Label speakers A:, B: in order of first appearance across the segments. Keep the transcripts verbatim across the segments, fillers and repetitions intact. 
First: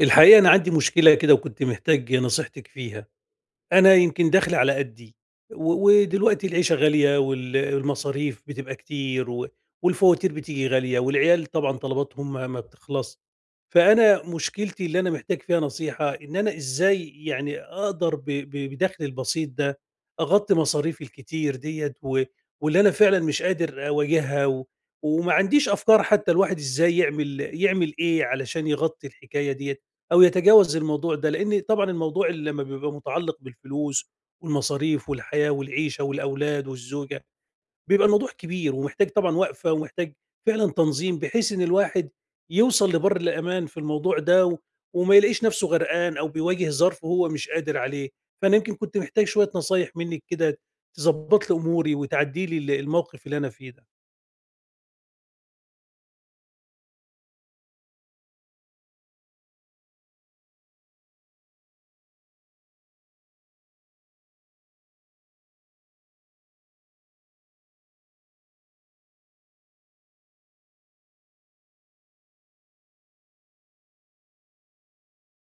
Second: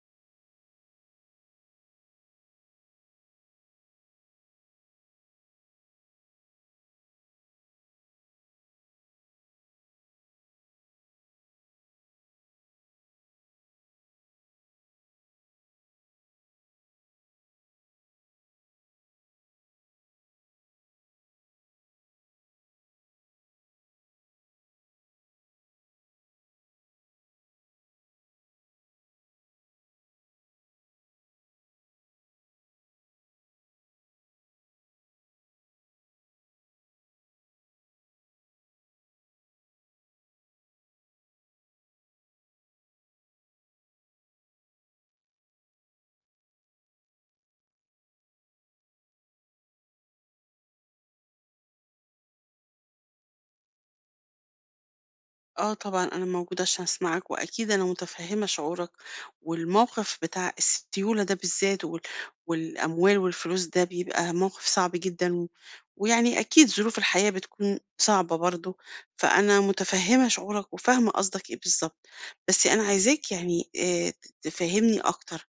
A: الحقيقة أنا عندي مشكلة كده وكنت محتاج نصيحتك فيها، أنا يمكن دخلي على قدّي، و ودلوقتي العيشة غالية وال المصاريف بتبقى كتير و والفواتير بتيجي غالية والعيال طبعًا طلباتهم ما ما بتخلصش، فأنا مشكلتي اللي أنا محتاج فيها نصيحة إن أنا إزاي يعني أقدر ب ب بدخلي البسيط ده أغطي مصاريفي الكتير ديّة و واللي أنا فعلًا مش قادر أواجهها و وما عنديش أفكار حتى الواحد إزاي يعمل يعمل إيه علشان يغطي الحكاية ديّة، أو يتجاوز الموضوع ده، لإن طبعًا الموضوع اللي لمّا بيبقى متعلق بالفلوس والمصاريف والحياة والعيشة والأولاد والزوجة، بيبقى الموضوع كبير ومحتاج طبعًا وقفة ومحتاج فعلًا تنظيم، بحيث إن الواحد يوصل لبَر الأمان في الموضوع ده و وما يلاقيش نفسه غرقان أو بيواجه ظرف هو مش قادر عليه. فأنا يمكن كنت محتاج شوية نصايح منِّك كده تضبّط لي أموري وتعدّي لي ال الموقف اللي أنا فيه ده.
B: آه طبعًا أنا موجودة عشان أسمعك، وأكيد أنا متفهمة شعورك، والموقف بتاع السيولة ده بالذات وال والأموال والفلوس ده بيبقى موقف صعب جدًا، و ويعني أكيد ظروف الحياة بتكون صعبة برضه، فأنا متفهمة شعورك وفاهمة قصدك إيه بالضبط، بس أنا عايزاك يعني آآ ت تفهمني أكتر،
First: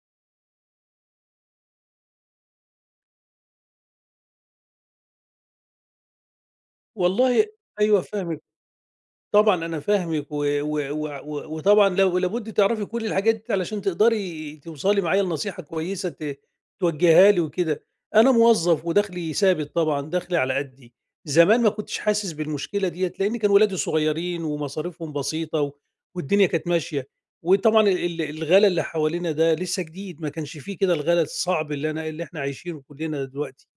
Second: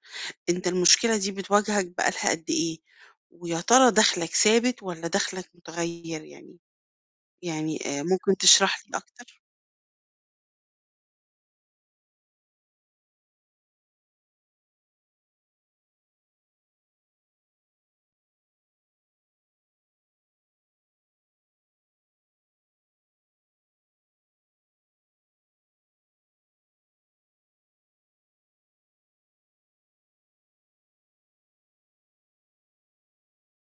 B: أنت المشكلة دي بتواجهك بقى لها قد إيه؟ ويا ترى دخلك ثابت والّا دخلك متغير يعني؟
A: والله
B: يعني
A: أيوه
B: آآ ممكن
A: فاهمِك.
B: تشرح لي أكتر؟
A: طبعًا أنا فاهمِك و و و و وطبعًا لو لابد تعرفي كل الحاجات دي علشان تقدري توصلي معايا لنصيحة كويسة ت توجهيها لي وكده. أنا موظف ودخلي ثابت طبعًا، دخلي على قدي. زمان ما كنتش حاسس بالمشكلة ديّة لإن كان ولادي صغيرين ومصاريفهم بسيطة و والدنيا كانت ماشية. وطبعًا ال ال- الغلا اللي حوالينا ده لسه جديد، ما كانش في كده الغلا الصعب اللي أنا اللي إحنا عايشينه كلنا دلوقتي.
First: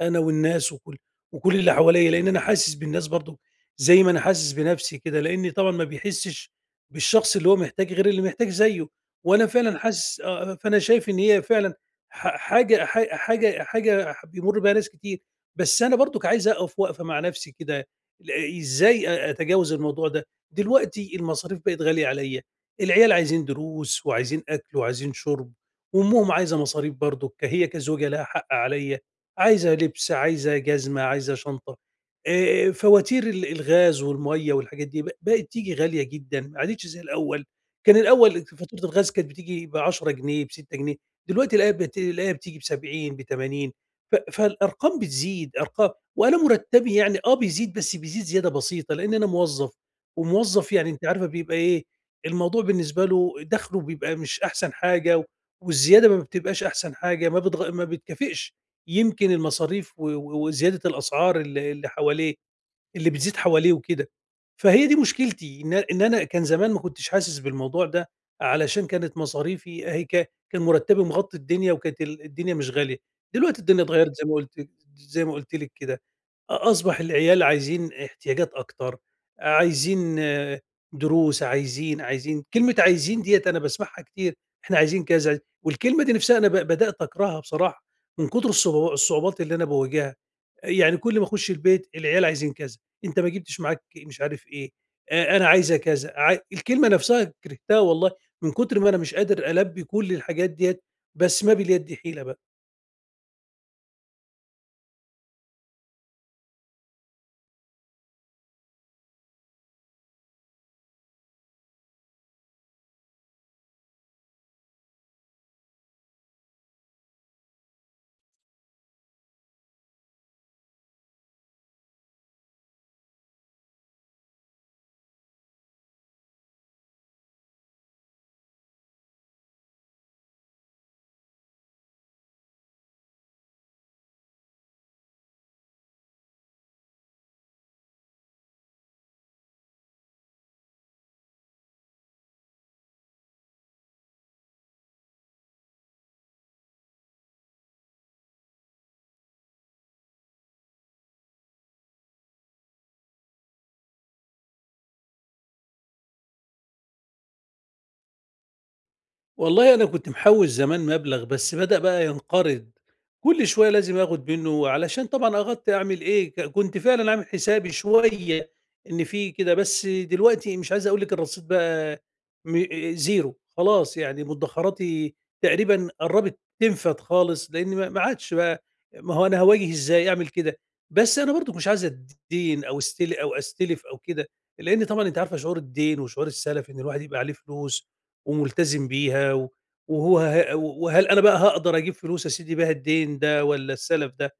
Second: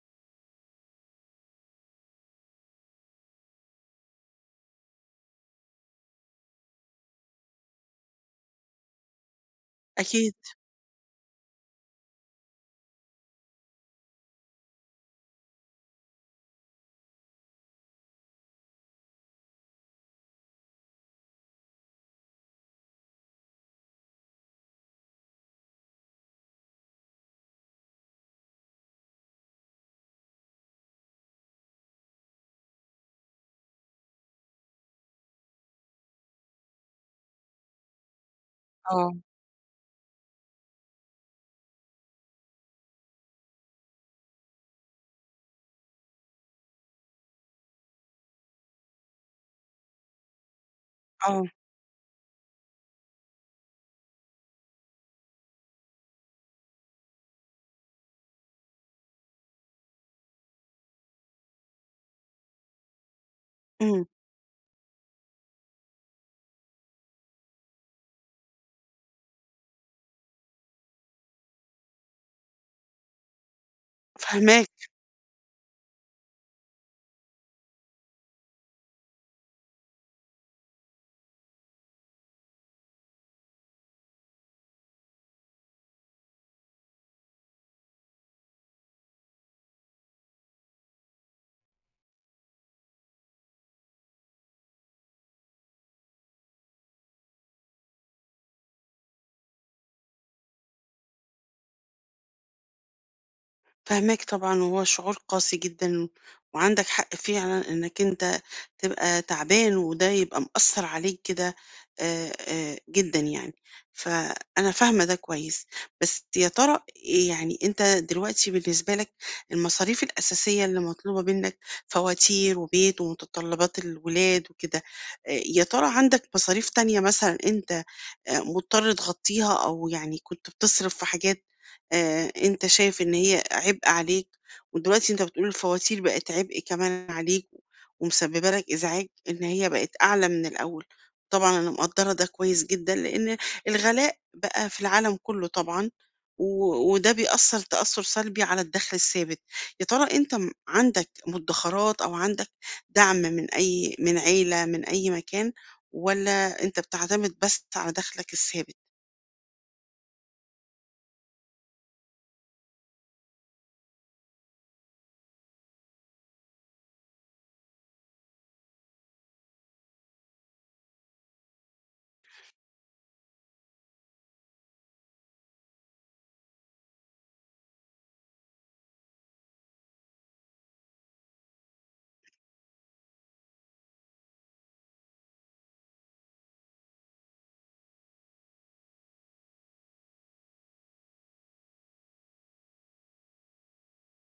A: أنا والناس وكل وكل اللي حواليّا، لإن أنا حاسس بالناس برضه زي ما أنا حاسس بنفْسي كده، لإني طبعًا ما بيحسّش بالشخص اللي هو محتاج غير اللي محتاج زيه، وأنا فعلًا حاسس،
B: أكيد،
A: آه، آه، فأنا شايف إن هي فعلًا ح حاجة ح حاجة حاجة ح بيمُر بيها ناس كتير، بس أنا برضُك عايز أقف وقفة مع نفْسي كده، ل إزاي أ أتجاوز الموضوع ده؟ دلوقتي المصاريف بقت غالية عليّا، العيال عايزين دروس وعايزين أكْل وعايزين شُرب، وأمهم عايزة مصاريف برضُك، هي كزوجة لها حق عليّا. عايزة لبس، عايزة جزمة، عايزة شنطة، آآ، فواتير ال الغاز والمَيّة والحاجات دي ب بقت تيجي غالية جدًا، ما عادتش زي الأول، كان الأول فاتورة الغاز
B: آه.
A: كانت بتيجي بعشرة جنيه، بستة جنيه، دلوقتي الاقيها بت الاقيها بتيجي بسبعين، بثمانين. ف فالأرقام بتزيد أرقام، وأنا مرتبي يعني آه، بيزيد بس بيزيد زيادة بسيطة، لأن أنا موظف، وموظف يعني أنتِ عارفة
B: آه،
A: بيبقى إيه، الموضوع بالنسبة له دخله بيبقى مش أحسن حاجة، والزيادة ما بتبقاش أحسن حاجة، ما بتغ ما بتكافئش يمكن المصاريف و و وزيادة الأسعار ال اللي حواليه اللي بتزيد حواليه
B: إمم،
A: وكده. فهي دي مشكلتي إن إن أنا كان زمان ما كنتش حاسس بالموضوع ده، علشان كانت مصاريفي أهي ك كان مرتبي مغطي الدنيا وكانت ال الدنيا مش غالية، دلوقتي الدنيا اتغيرت زي ما
B: فاهماك،
A: قلت زي ما قلت لِك كده. أصبح العيال عايزين احتياجات أكتر، عايزين آه، دروس، عايزين عايزين كلمة عايزين ديّة أنا باسمعها كتير، إحنا عايزين كذا، والكلمة دي نفسها أنا ب بدأت أكرهها بصراحة من كتر الصعو الصعوبات اللي أنا باواجهها، يعني كل ما أخش البيت العيال عايزين كذا، أنت ما جبتش معاك مش عارف إيه، آآ أنا عايزة كذا، عاي الكلمة نفسها كرهتها والله من كتر ما أنا مش قادر ألبّي كل الحاجات ديّة، بس ما باليد حيلة بقى.
B: فاهماك طبعًا، وهو شعور قاسي جدًا، وعندك حق فعلًا إنك أنت تبقى تعبان وده يبقى مأثّر عليك كده آآ، آآ، جدًا يعني، فأنا فاهمة ده كويس، بس يا ترى إيه يعني أنت دلوقتي بالنسبة لك المصاريف الأساسية اللي مطلوبة منك فواتير وبيت ومتطلبات الولاد وكده، آآ، يا ترى عندك مصاريف تانية مثلًا أنت آآ مضطر تغطّيها أو يعني كنت بتصرف في حاجات آآ أنت شايف إن هي عبء عليك، ودلوقتي أنت بتقول الفواتير بقت عبء كمان عليك ومسبّبة لك إزعاج إن هي بقت أعلى من الأول، طبعًا أنا مقدّرة ده كويس جدًا، لإن الغلاء بقى في العالم كُلّه طبعًا، و وده بيأثّر تأثُّر سلبي على الدخْل الثابت، يا ترى أنت م عندك مدّخرات أو عندك دعم من أي من عيلة، من أي مكان والّا أنت بتعتمد بس على دخلك الثابت.
A: والله أنا كنت محوّش زمان مبلغ، بس بدأ بقى ينقرض، كل شوية لازم آخُد منّه علشان طبعًا أغطّي أعمل إيه، ك كنت فعلًا عامل حسابي شوية إن في كده، بس دلوقتي مش عايز أقول لِك الرصيد بقى م زيرو خلاص، يعني مُدّخراتي تقريبًا قرّبت تنفد خالص، لإن ما ما عادش بقى ما هو أنا هاواجه إزاي أعمل كده، بس أنا برضك مش عايز أدّين أو أستل أو أستلف أو كده، لإن طبعًا أنتِ عارفة شعور الدين وشعور السَلَف إن الواحد يبقى عليه فلوس وملتزم بيها و وهو ه وهل أنا بقى هاقدر أجيب فلوس يا سيدي بيها الدين ده والّا السَلَف ده؟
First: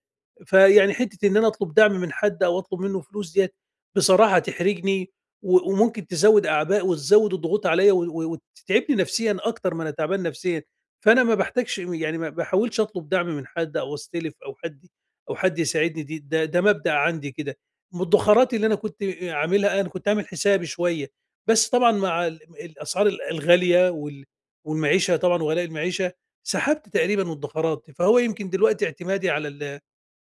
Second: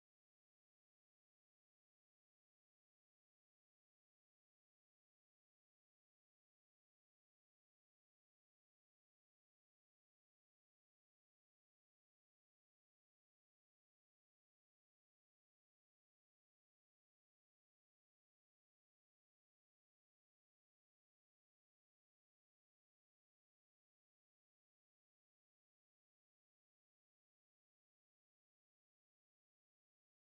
A: فيعني حتّة إن أنا أطلب دعم من حد أو أطلب منّه فلوس ديّة بصراحة تحرجني و وممكن تزوّد أعباء وتزوّد الضغوط عليّا و و وتتعبني نفسيًا أكتر ما أنا تعبان نفسيًا، فأنا ما باحتاجش يعني ما باحاولش أطلب دعم من حد أو أستلف أو حد أو حد يساعدني دي ده ده مبدأ عندي كده. المدخرات اللي أنا كنت عاملها أنا كنت عامل حسابي شوية، بس طبعًا مع ال الأسعار ال الغالية وال والمعيشة طبعًا وغلاء المعيشة، سحبت تقريبًا مدخرات، فهو يمكن دلوقتي اعتمادي على ال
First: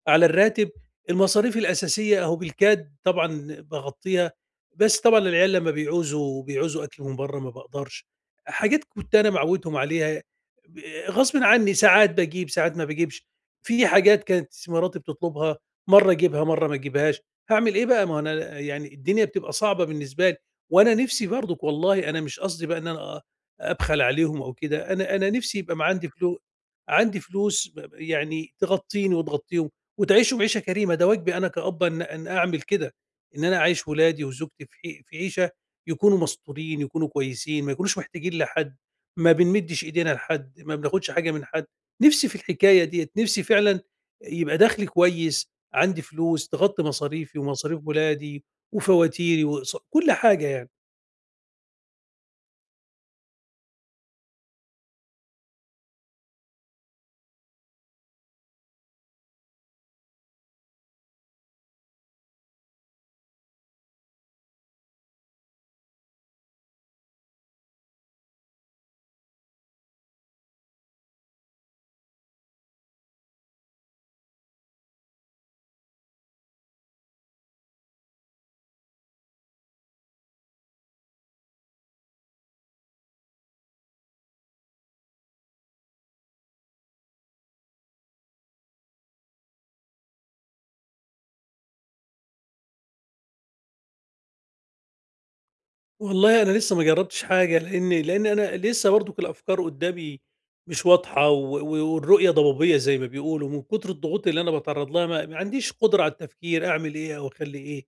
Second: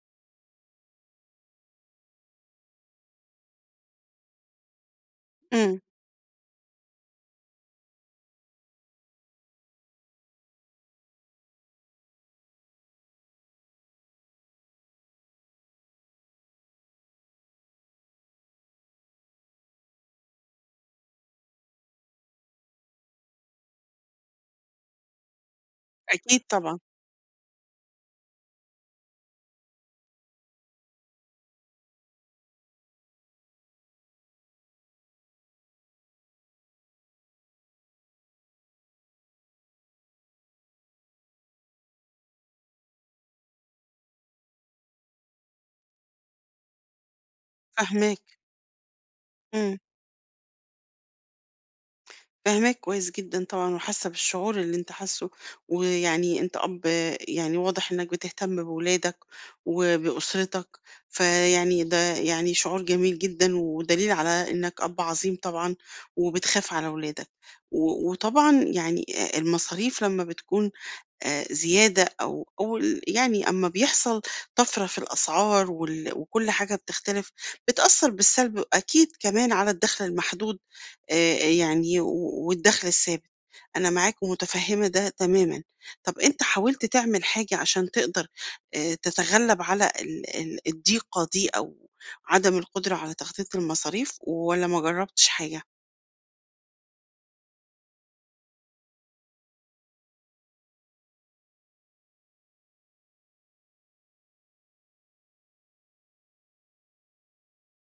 A: على الراتب، المصاريف الأساسية أهو بالكاد طبعًا باغطّيها، بس طبعًا العيال لمّا
B: إمم،
A: بيعوزوا بيعوزوا أكل من برّه ما باقدرش، حاجات كنت أنا معوّدهم عليها ب غصبٍ عني ساعات باجيب، ساعات ما باجيبش، في حاجات كانت مراتي بتطلبها مرّه أجيبها، مرّه ما أجيبهاش، هاعمل إيه بقى؟ ما هو أنا يعني الدنيا بتبقى صعبة بالنسبة لي، وأنا نِفْسي برضُك والله أنا مش قصدي بقى إن أنا أبخل عليهم أو كده، أنا أنا نِفْسي يبقى ما عندي فلو
B: أكيد طبعًا،
A: عندي فلوس ب يعني تغطّيني وتغطّيهم. وتعيشهم عيشه كريمه، ده واجبي انا كأب ان أن اعمل كده، ان انا اعيش ولادي وزوجتي في حي- في عيشه، يكونوا مستورين يكونوا كويسين ما يكونوش محتاجين لحد، ما بنمدش ايدينا لحد ما بناخدش حاجه من حد. نفسي في الحكايه ديت نفسي فعلا يبقى دخلي كويس، عندي فلوس تغطي مصاريفي ومصاريف
B: فاهماك،
A: ولادي وفواتيري
B: إمم،
A: وكل حاجه يعني.
B: فاهماك كويس جدًا طبعًا وحاسة بالشعور اللي أنت حاسه، ويعني أنت أب يعني واضح إنك بتهتم بولادك وبأسرتك، فيعني ده يعني شعور جميل جدًا ودليل على إنك أب عظيم طبعًا وبتخاف على ولادك، و وطبعًا يعني آآ المصاريف لمّا بتكون آآ زيادة أو أو ال يعني أمّا بيحصل طَفرة في الأسعار وال وكل حاجة بتختلف، بتأثّر بالسلب أكيد كمان على الدخل المحدود آآ يعني و والدخل الثابت. أنا معاك ومتفهّمة ده تمامًا. طَب أنت حاولت تعمل حاجة عشان تقدر آآ تتغلّب على ال ال الضيقة دي أو عدم القدرة على تغطية المصاريف والّا ما جرّبتش حاجة؟
A: والله أنا لسه ما جرّبتش حاجة، لإن لإن أنا لسه برضُك الأفكار قدّامي مش واضحة و و والرؤية ضبابية زي ما بيقولوا، من كتر الضغوط اللي أنا باتعرّض لها ما ما عنديش قدرة على التفكير أعمل إيه أو أخلّي إيه،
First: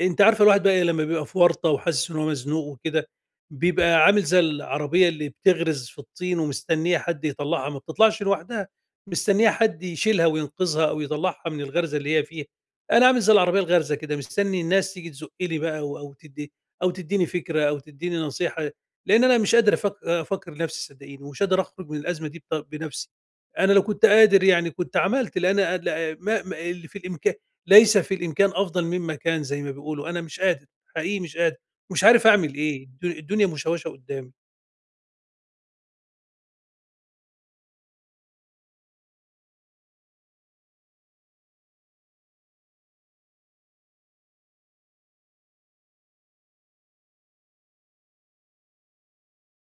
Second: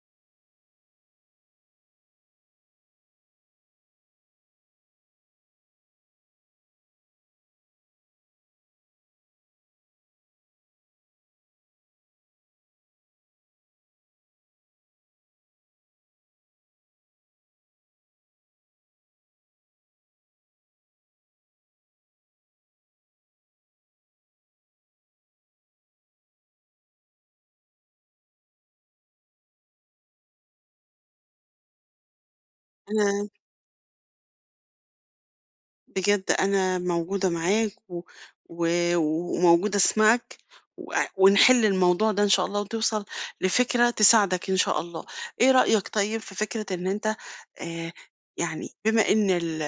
A: أنتِ عارفة الواحد بقى إيه لمّا بيبقى في ورطة وحاسس إن هو مزنوق وكده، بيبقى عامل زي العربية اللي بتغرز في الطين ومستنية حد يطلّعها، ما بتطلعش لوحدها، مستنية حد يشيلها وينقذها أو يطلّعها من الغرزة اللي هي فيها، أنا عامل زي العربية الغارزة كده مستني الناس تيجي تزُق لي بقى و أو تد أو تدّيني فكرة أو تدّيني نصيحة، لإن أنا مش قادر أفك أفكّر لنفسي صدّقيني، ومش قادر أخرج من الأزمة دي بط بنفسي. أنا لو كنت قادر يعني كنت عملت، لإن أنا لا ما ما اللي في الإمكان ليس في الإمكان أفضل مما كان زي ما بيقولوا، أنا مش قادر، حقيقي مش قادر، ومش عارف أعمل إيه، الد
B: أنا
A: الدنيا مشوَّشة قُدّامي.
B: بجد أنا موجودة معاك و... و... وموجودة أسمعك و... ونحل الموضوع ده إن شاء الله وتوصل لفكرة تساعدك إن شاء الله، إيه رأيك طيب في فكرة إن أنت آه يعني بما إن ال...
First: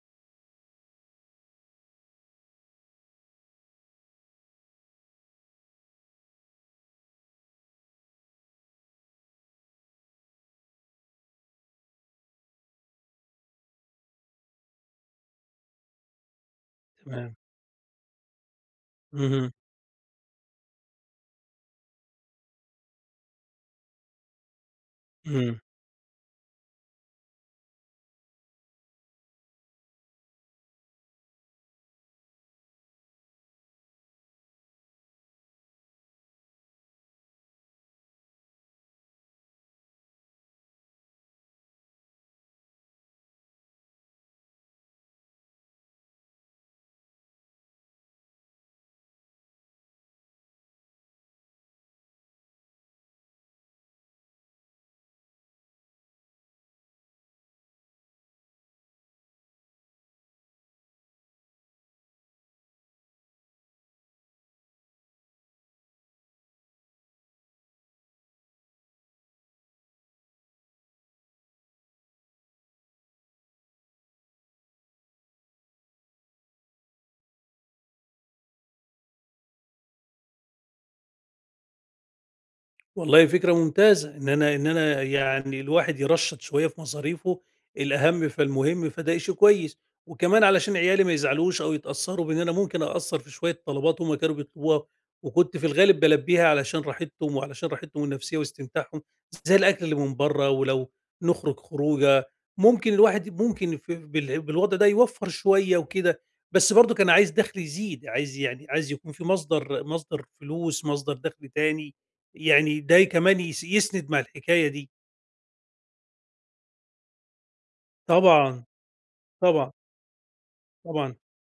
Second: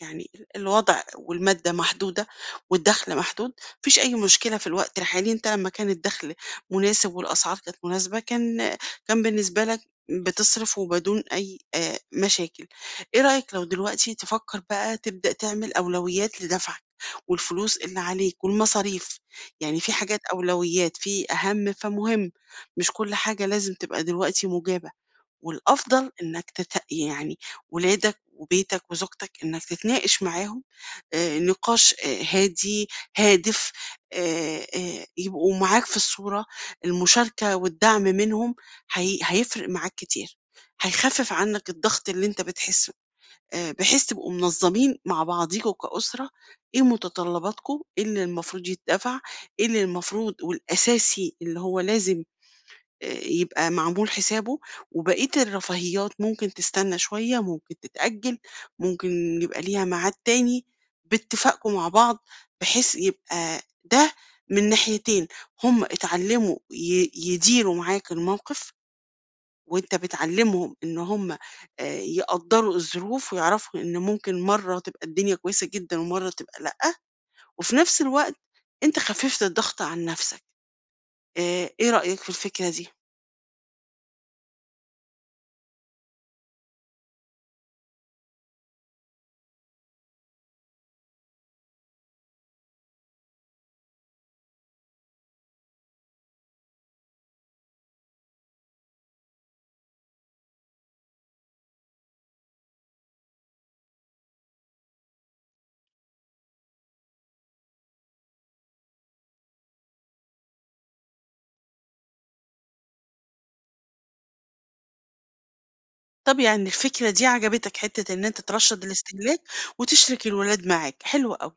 B: يعني الوضع والمادة محدودة والدخل محدود، مفيش أي مشكلة في الوقت الحالي، أنت لما كان الدخل مناسب والأسعار كانت مناسبة كان كان بالنسبة لك بتصرف وبدون أي آه مشاكل. إيه رأيك لو دلوقتي تفكر بقى تبدأ تعمل أولويات لدفعك
A: تمام.
B: والفلوس اللي عليك والمصاريف،
A: اهم.
B: يعني في حاجات أولويات، في أهم فمهم، مش كل حاجة لازم تبقى دلوقتي مجابة،
A: اهم.
B: والأفضل إنك تت... يعني ولادك وبيتك وزوجتك إنك تتناقش معاهم آه، نقاش آه، هادي هادف آه، آه، يبقوا معاك في الصورة، المشاركة والدعم منهم هي... هيفرق معاك كتير، هيخفف عنك الضغط اللي انت بتحس آآ بحيث تبقوا منظمين مع بعضيكم كأسرة، إيه متطلباتكم، إيه اللي المفروض يتدفع، إيه اللي المفروض والأساسي اللي هو لازم آآ يبقى معمول حسابه، وبقية الرفاهيات ممكن تستنى شوية، ممكن تتأجل، ممكن يبقى ليها ميعاد تاني، باتفاقكم مع بعض بحيث يبقى ده من ناحيتين، هم اتعلموا ي يديروا معاك الموقف وأنت بتعلّمهم إن هم آآ يقدّروا الظروف ويعرفوا إن ممكن مرّة تبقى الدنيا كويسة جدًا ومرّة تبقى لأ، وفي نفس الوقت أنت خفّفت الضغط عن نفسك. آآ إيه رأيك في الفكرة دي؟
A: والله فكرة ممتازة، إن أنا إن أنا يعني الواحد يرشّط شوية في مصاريفه، الأهم فالمهم، فده شيء كويس، وكمان علشان عيالي ما يزعلوش أو يتأثّروا بإن أنا ممكن أقصّر في شوية طلبات هُم كانوا بيطلبوها، وكنت في الغالب بالبّيها علشان راحتهم وعلشان راحتهم النفسية واستمتاعهم، زي الأكل اللي من برّه، ولو نخرج خروجة ممكن الواحد ممكن في بال بالوضع ده يوفّر شوية وكده، بس برضه كان عايز دخل يزيد، عايز يعني عايز يكون في مصدر مصدر فلوس، مصدر دخل تاني. يعني ده كمان يس يسند مع الحكاية دي.
B: طبيعًا الفكرة دي عجبتك، حتّة إن أنت
A: طبعًا،
B: ترشّد الاستهلاك
A: طبعًا،
B: وتشرِك الولاد معاك،
A: طبعًا.
B: حلو أوي.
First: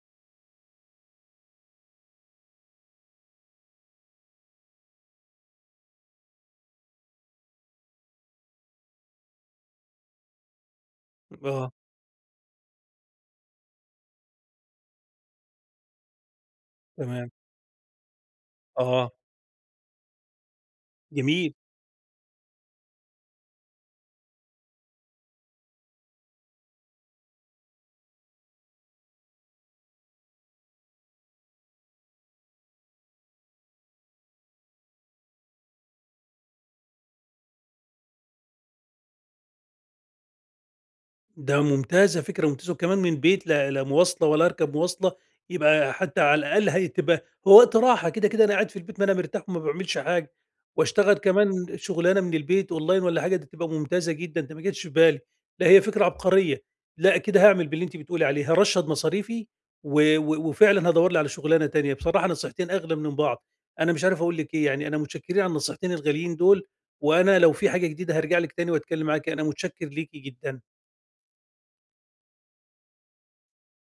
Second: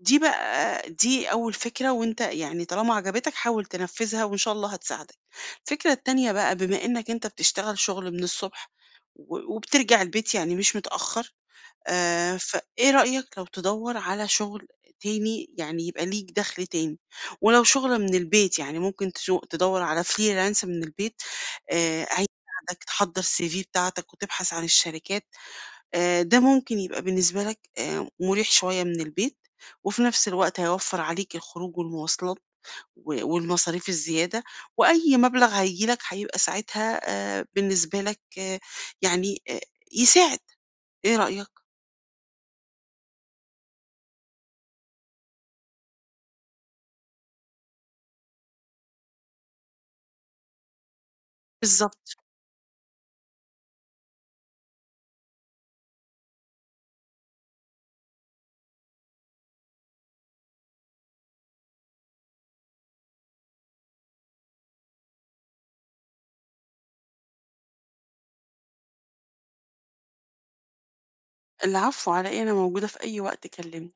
B: دي بقى دي أول فكرة وأنت يعني طالما عجبتك حاول تنفّذها وإن شاء الله هتساعدك. الفكرة التانية بقى بما إنّك أنت بتشتغل شُغل من الصبح و وبترجع البيت يعني مش متأخّر،
A: آه،
B: آآ، فإيه رأيك لو تدوّر على شغل تاني، يعني يبقى ليك دخل تاني،
A: تمام.
B: ولو شغل من البيت يعني
A: آه،
B: ممكن تشو تدوّر على freelance من البيت،
A: جميل.
B: آآ، هيساعدك تحضّر ال سي في بتاعتك وتبحث عن الشركات، آآ، ده ممكن يبقى بالنسبة لك آآ، مُريح شوية من البيت، وفي نفس الوقت هيوفّر عليك الخروج والمواصلات و والمصاريف الزيادة، وأي مبلغ هييجي لك هيبقى ساعتها آآ، بالنسبة لك آه، يعني آآ، يساعد، إيه رأيك؟
A: ده ممتازة، فكرة ممتازة، وكمان من البيت لا لا مواصلة ولا أركب مواصلة، يبقى حتى على الأقل هتبقى هو وقت راحة، كده، كده أنا قاعد في البيت ما أنا مرتاح وما باعملش حاجة، واشتغل كمان
B: بالضبط.
A: شغلانة من البيت أونلاين والّا حاجة، دي تبقى ممتازة جدًا، ده ما جاتش في بالي، لأ هي فكرة عبقرية، لأ كده هاعمل باللي أنتِ بتقولي عليه، هارشّد مصاريفي و و وفعلًا هادوّر لي على شغلانة تانية، بصراحة نصيحتين أغلى من بعض، أنا مش عارف أقول لِك إيه، يعني أنا متشكرين على النصيحتين الغاليين دول، وأنا لو في حاجة جديدة هارجع لِك تاني وأتكلم معاكِ، أنا متشكر ليكِ جدًا.
B: العفو على إيه، أنا موجودة في أي وقت كلمني.